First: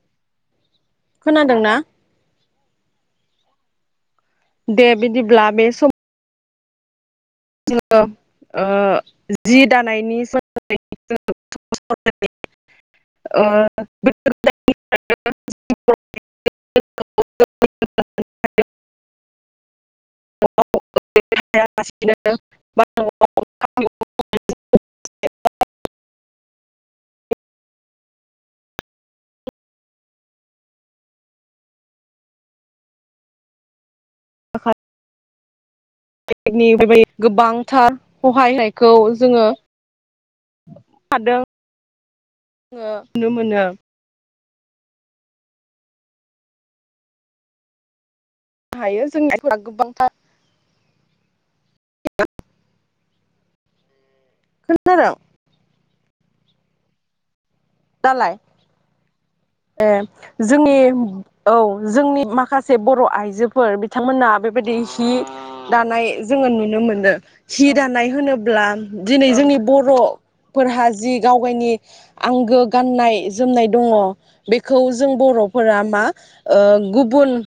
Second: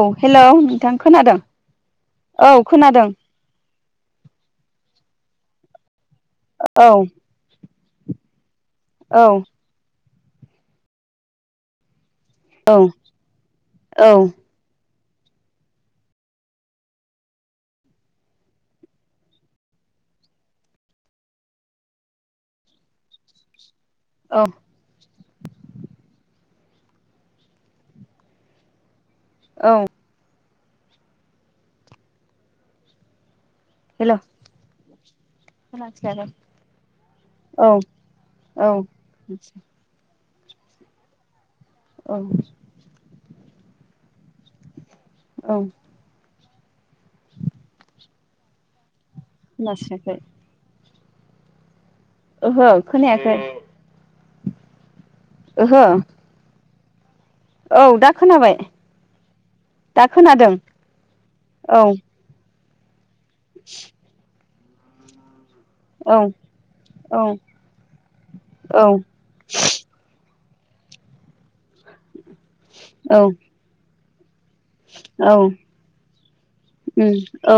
औ हेलौ नोंथां खोनादों खोनादोंना औ खोनादों दे बिदिब्ला बे सम औ जोङो ओ औ जि दानायनि औ औ [unintelligible] [unintelligible] [unintelligible] [unintelligible] औ औ हेलौ [unintelligible] बेनि बेबाय औ गोबांथार औ सहायनायखौ जोङो हादों औ ओ नुनो मोनो औ हायो जोंनायफोरा गोबांथार खोनास्रायाखै ओहो खोनायाखै खोन्थादों, ओहो औ दा खोनाबाय ए दा खोनादों जोंनि औ जोंनि मा माखासे बर' आइ आइजोफोर बिथांमोना बे बे बायदि हि दानाय औ जोङो नुनो मोनो औ हि दानाय होनोब्ला औ दिनै जोंनि बर' फोरहा जि गावगायनि आंगो गाननाय औ जोमनाय दङ, बेखौ जों औ बर'फोरा मा ओ उम गुबुन, औ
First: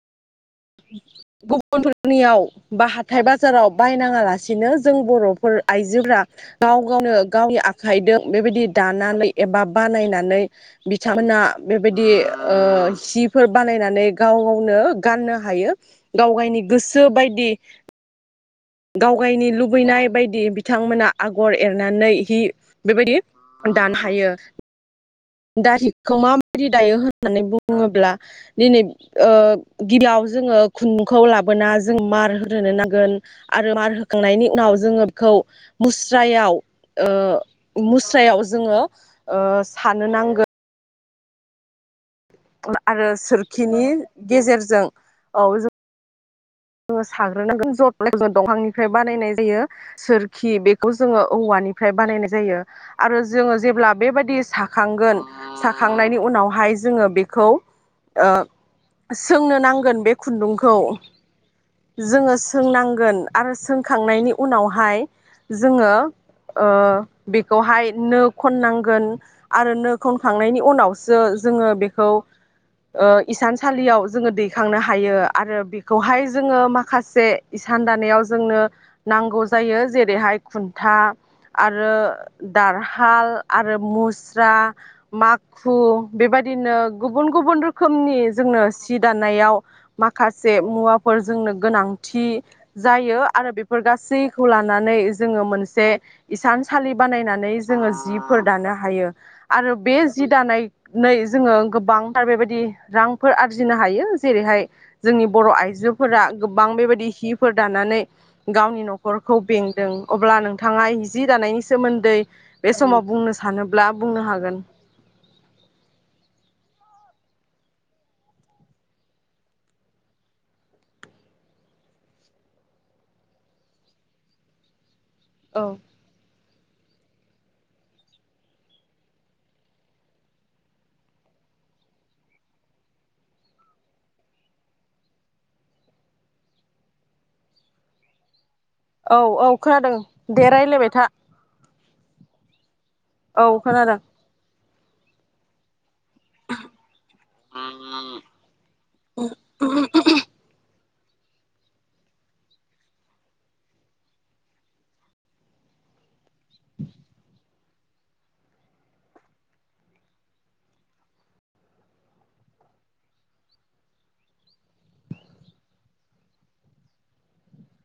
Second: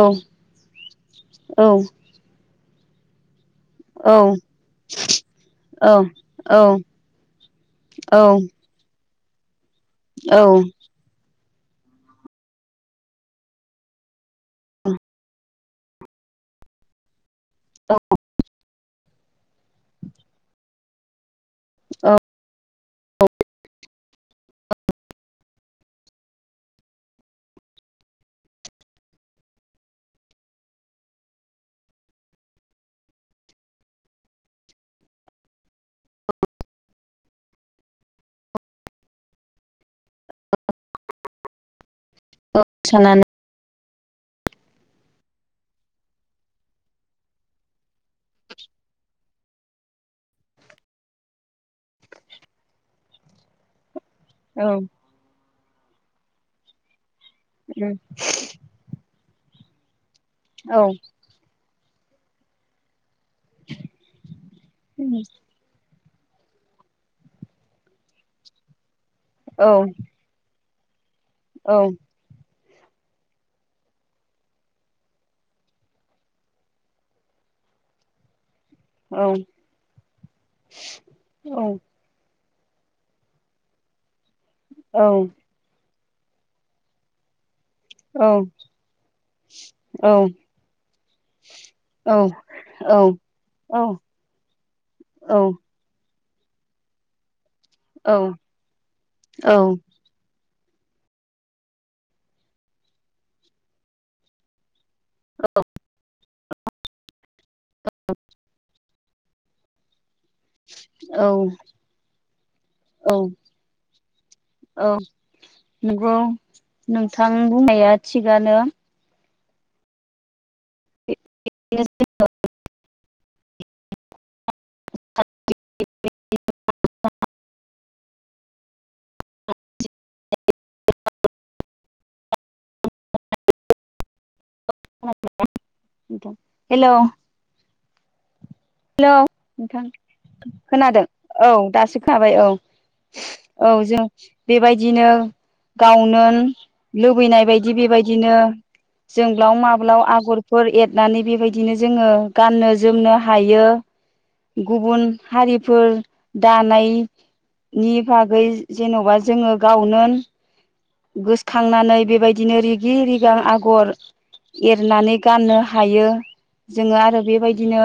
औ गुबुनफोरनियाव बा हाथाय बाज बाजाराव औ बायनाङा लासिनो जों बर'फोर औ आइजोफोरा औ गाव गावनो गावनि आखाइजों औ बेबायदि दानानै, एबा बानायनानै औ बिथांमोना, बेबायदि ओ जिफोर बानायनानै गाव गावनो गाननो हायो गाव गावनि गोसो बायदि औ गावगायनि लुबैनाय बायदि बिथांमोना आग आगर औ एरनानै हि बेबायदि दानो हायो। दा हिखौ माबायदि दायो होननानै बुङोब्ला दिनै ओ गिबियाव जोङो खुुंन्दुंखौ लाबोना जों मार होनोनो नांगोन आरो मार होखांनायनि उनाव जोङो बेखौ मुस्रायाव ओ मुस्रायाव जोङो, सानो नांगोन आरो सानानै सोरखिनि, गेजेरजों औ जोङो साग्रोनांगोन ज'द ज दंफांनिफ्राय बानायनाय जायो सोरखि बेखौ जोङो औवानिफ्राय बानायनाय जायो आरो जोङो जेब्ला, बेबायदि औ साखांगोन, साखांनायनि उनावहाय जोङो बेख खौ ओ सोंनो नां नांगोन बे ‌ औ खुन्दुंखौ जोङो सोंनांगोन, आरो सोंखांनायनि उनावहाय जोङो, ओ बेखौहाय नो खननांगोन, आरो नो खनखांनायनि उनाव सो जोङो बेखौ ओ इसानसालियाव जोङो दैखांनो हायो आरो बेखौहाय जोङो माखासे इसान दानायाव जोंनो औ नांगौ जायो जेरैहाय खुन्था आरो दारहाल आरो मुस स्रा औ माखु बेबायदिनो गुबुन गुबुन रोखो खोमनि जोंनो सि दानायाव माखासे मुवा जोंनो गोनांथि जायो औ-औ-औ-औ-औ-औ-औ-औ-औ आरो बेफोर गासैखौ लानानै जोङो मोनसे हिसान सालि बानायनानै जोङो जिफोर दानो हायो आरो बे जि दानाय नै जोङो गोबांथार बेबायदि रांफोर आरजिनो हायो जेरैहाय जोंनि बर' आइजो फोरा गोबां बेबायदि [unintelligible] फोर दानानै गावनि न'खर खरखौ बेंदों अब्ला नों थाङा जि दानायनि सोमोन्दै बे समाव बुंनो सानोब्ला बुंनो हागोन नंगौ नोंथां बुंनाया थिगानो [unintelligible] औ [unintelligible] हेलौ हेलौ औ औ नोंथां खोनादों दे रायलायबाय था खोनादों औ दासो खोनाबाय औ औ जों बेबायदिनो गावनो लुबैनाय बायदि बेबायदिनो जोंब्लाव माब्लाव आगरफोर एद दानानै बेबायदिनो जोङो गाननो जोमनो हायो गुबुन हारिफोर दानायनि बागै जेन'बा जोङो गावनो गोसोखांनानै बेबायदिनो रिगि रिगां आगर एरनानै गाननो हायो जोङो आरो बेबायदिनो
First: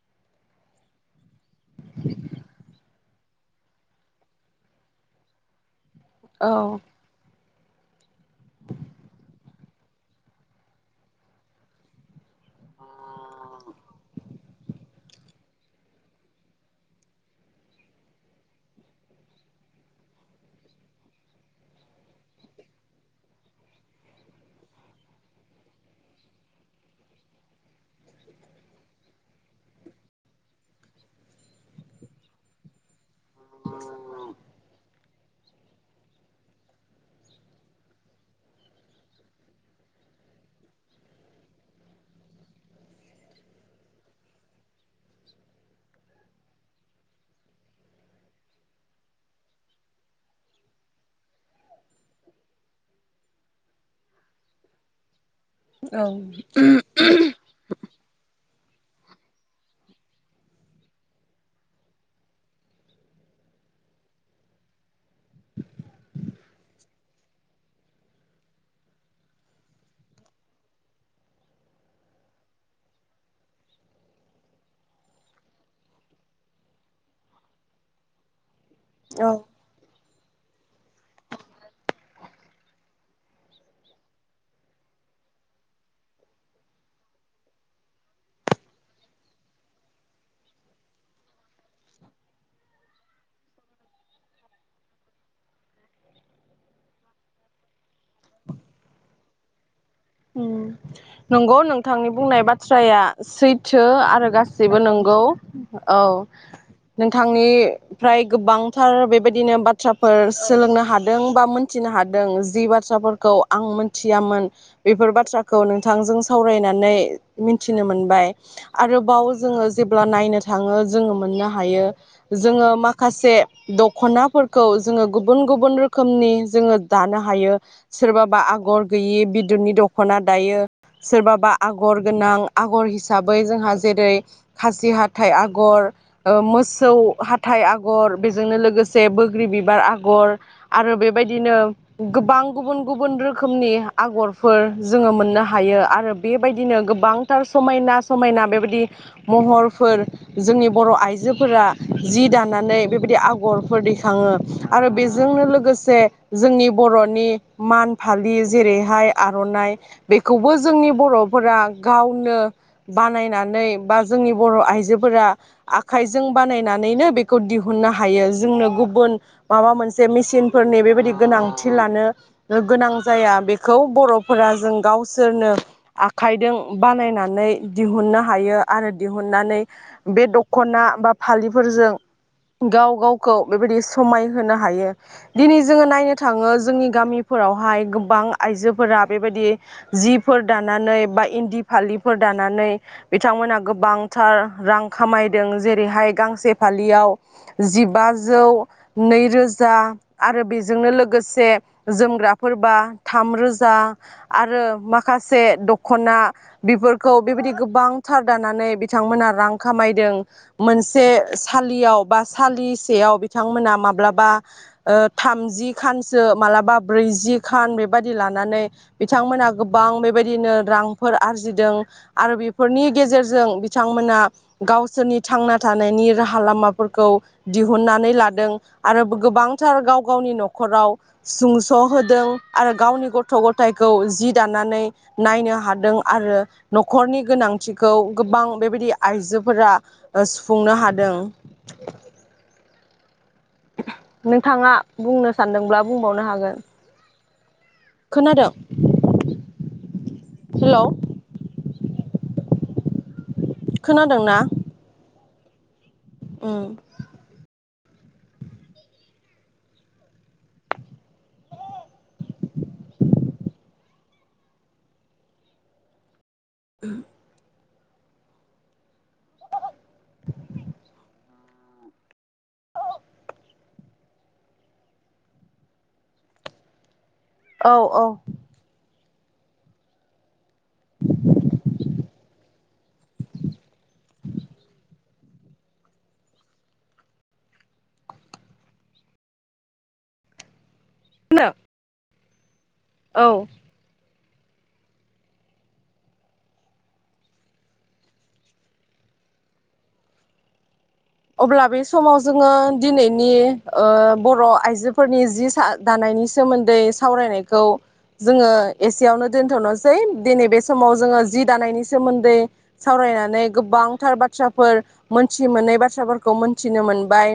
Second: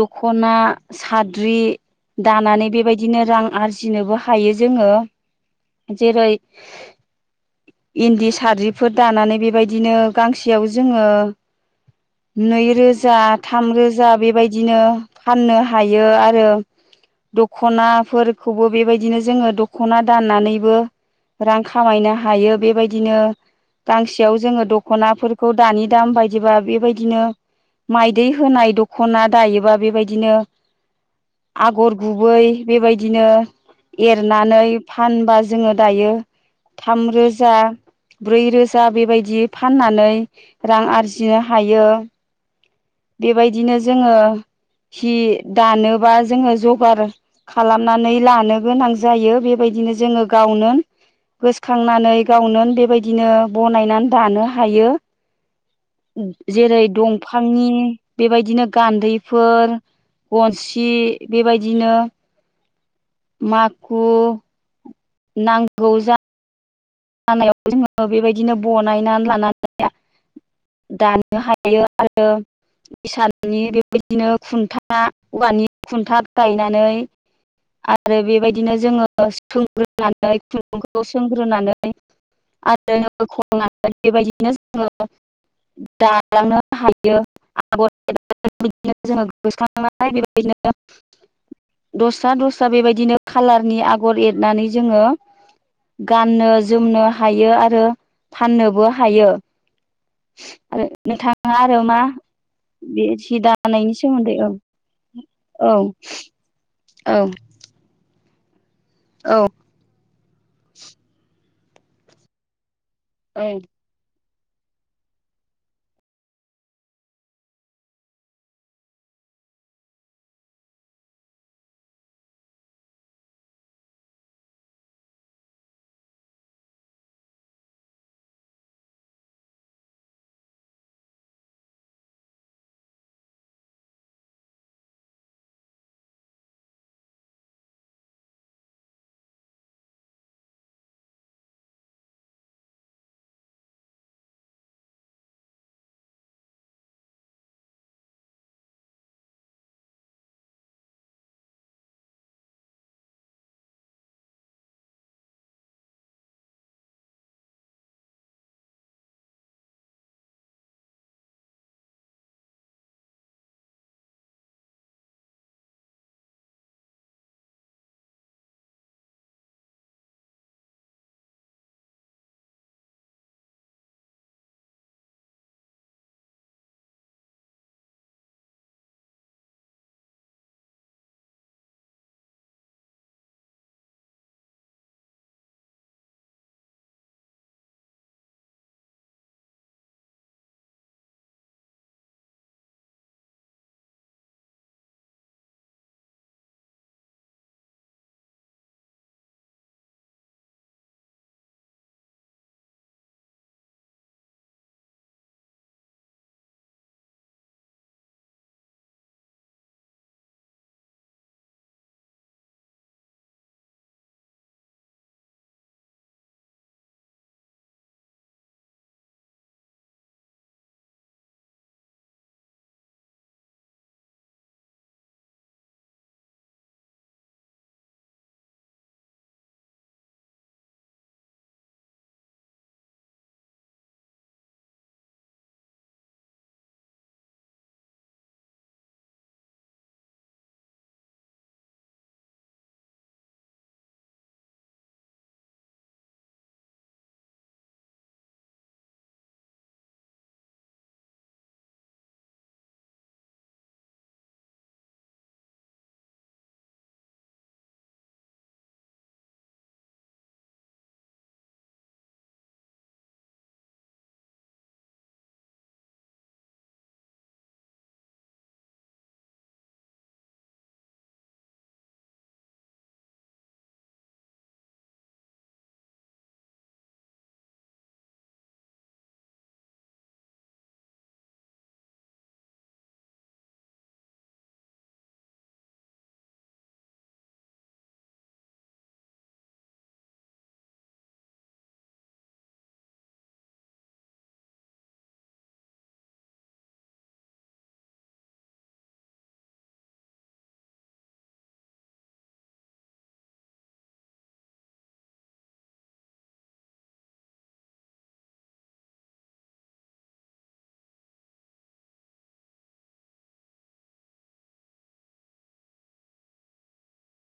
दखना साद्रि दानानै बेबायदिनो रां आरजिनोबो हायो जोङो। जेरै औ इन्दि साद्रिफोर दानानै बेबायदिनो गांसेयाव जोङो नैरोजा थामरोजा बेबाय दिनो फाननो हायो आरो दख'नाफोरखौबो बेबायदिनो जोङो दख'ना दानानैबो रां खामायनो हायो बेबायदिनो गांसेयाव जोङो दख'नाफोरखौ दानि दाम बायदिबा बेबायदिनो माइदै होनाय दख'ना दायोबा बेबायदिनो आगर गुबै बेबाय दिनो एरनानै फानबा जोङो दायो थाम रोजा ब्रै रोजा बेबायदि फाननानै रां आरजिनो हायो। बेबायदिनो जोङो हि दानोबा जोङो जगार खालामनानै लानो गोनां जायो बेबायदिनो जोङो गावनो गोसोखांनानै गावनो बेबायदिनो बनायनानै दानो हायो। जेरै दंफांनि बेबायदिनो गान्दैफोर गनसि बेबायदिनो माखु नांगौ जा नायाव जोंङो बेबायदिनो बनायनानै लानानै दानो हायो आरो इसानि बेबायदिनो खुन्था औवानि खुन्था गायनानै आरो बेबायदि दिनो जोंङो औ सोंग्रो नानै खुन्दुंखौ सोंग्रोनानै [unintelligible] दस्रा दस्रा बेबायदिनो खाालारनि आगर एरनानै जोंङो गाननो जोमनो हायो आरो फाननोबो हायो। आरो नंगौ नोंथाङा आरो मा नोंथांनि बुंनाय बाथ्राया बे सि सैथो दानायनि आरो सोमोन्दै औ गासैबो नंगौ औ। औ नोंथांनिफ्रा य गोबां थार औ बेबायदिनो बाथ्राफोर सोलोंनो हादों बा मोन थिनो हादों जिबा थ्राफोरखौ औ आं मिथियामोन। बेफोर बाथ्राखौ नोंथांजों सावरायनानै मिथिनो मोनबाय आरोबाव जोंङो जेब्ला नायनो थांङो जोंङो मोननो हायो जोंङो माखासे दखनाफोरखौ जोंङो गुबुन गुबुन रोखोमनि जोंङो दानो हायो सोरबाबा आगर गैयि बिद दननि दखना दायो सोरबाबा आगर गोनां आगर हिसाबै जोंहा जेरै खासि हाथाइ आगर ओ मोसौ हाथाइ आगर बेजोंनो लोगोसे बोग्रि बिबार आगर आरो बेबायदिनो गोबां गुबुन गुबुन रोखोमनि आगर फोर जोंङो मोननो हायो आरो बेबायदिनो गोबांथार समायना समायना बेबायदि महरफोर जोंनि बर' आइजोफोरा जि दानानै बेबायदि आगरफोर दैखांङो आरो बेजोंनो लोगोसे जोंनि बर'नि मान फालि जेरैहाय आर'नाइ बेखौबो जोंनि बर'फोरा गावनो बानायनानै बा जोंनि बर' आइजोफोरा आखाइजों बानायनानैनो बेखौ दिहुननो हायो जोंनो गुबुन माबा मोनसे मेसिनफोरनि बेबायदि गोनांथि लानो गोनां जाया बेखौ बर'फोरा जों गावसोरनो आखाइदों बानायनानै दिहुननो हायो आरो दिहुननानै बे दख'ना बा फालिफोरजों गाव गावखौ बेबायदि समायहोनो हायो दिनै जोंङो नायनो थांङो जोंनि गामिफोरावहाय गोबां आइजो फोरा बेबायदि जिफोर दानानै बा इन्दि फालिफोर दानानै बिथांमोना गोबांथार रां खामायदों जेरैहाय गांसे फालियाव जिबाजौ नैरोजा आरो बेजोंनो लोगोसे जोमग्राफोरबा थामरो जा आरो माखासे दखना बेफोरखौ बेबायदि गोबांथार दानानै बिथांमोना रां खामायदों मोनसे सालियाव बा सालिसेयाव बिथांमोना माब्लाबा ओ थामजि खानसो मालाबा ब्रैजि खान बेबदि लान नानै बिथांमोना गोबां बेबायदिनो रांफोर आरजिदों आरो बेफोरनि गेजेरजों बिथांमोना गावसोरनि थांना थानायनि राहा लामाफोरखौ दिहुननानै लादों आरो गोबांथार गाव गावनि न'खराव सुंस' होदों आरो गावनि ग थ' गथायाइखौ जि दानानै नायनो हादों आरो न'खरनि गोनांथिखौ गोबां बेबायदि आइजोफोरा सुफुंनो हादों। नोंथांङा बुंनो सानदोंब्ला बुंबावनो हागोन खोनादों हेलौ खोनादों ना? ओम [inaudible] औ औ [inaudible] औ अब्ला बे समाव जोंङो दिनैनि ओ बर' आइजोफोरनि जि दानायनि सोमोन्दै सावरायनायखौ जोंङो एसेयावनो दोनथ'नोसै दिनै बे समाव जोंङो जि दानायनि सोमोन्दै सावरायनानै गोबांथार बाथ्राफोर मोनथि मोनै बाथ बाथ्राफोरखौ मोनथिनो मोनबाय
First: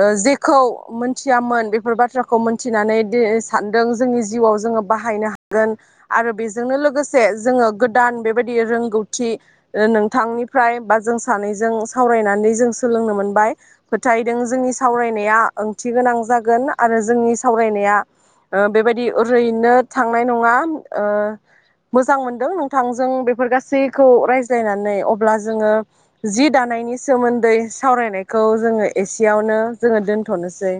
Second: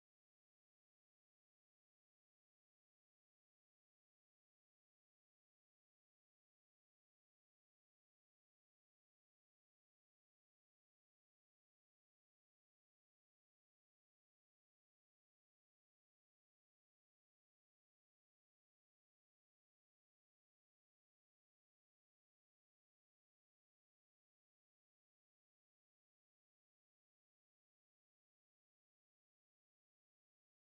ओ जेखौ मोनथियामोन बेफोर बाथ्राखौ मोनथिनानै दि सानदों जोंनि जिउआव जोंङो बाहायनो हागोन आरो बेजोंनो लोगोसे जोंङो गोदान बेबायदि रोंगौथि नोंथांनिफ्राय बा जों सानैजों सावरायनानै जों सोलोंनो मोनबाय फोथायदों जोंनि सावरायनाया ओंथि गोनां जागोन आरो जोंनि सावरायनाया ओ बेबायदि ओरैनो थांनाय नंङा ओ मोजां मोनदों नोंथांजों बेफोर गासैखौ रायज्लायनानै अब्ला जोंङो जि दानायनि सोमोन्दै सावरायनायखौ जोंङो एसेयावनो जोंङो दोन्थ'नोसै।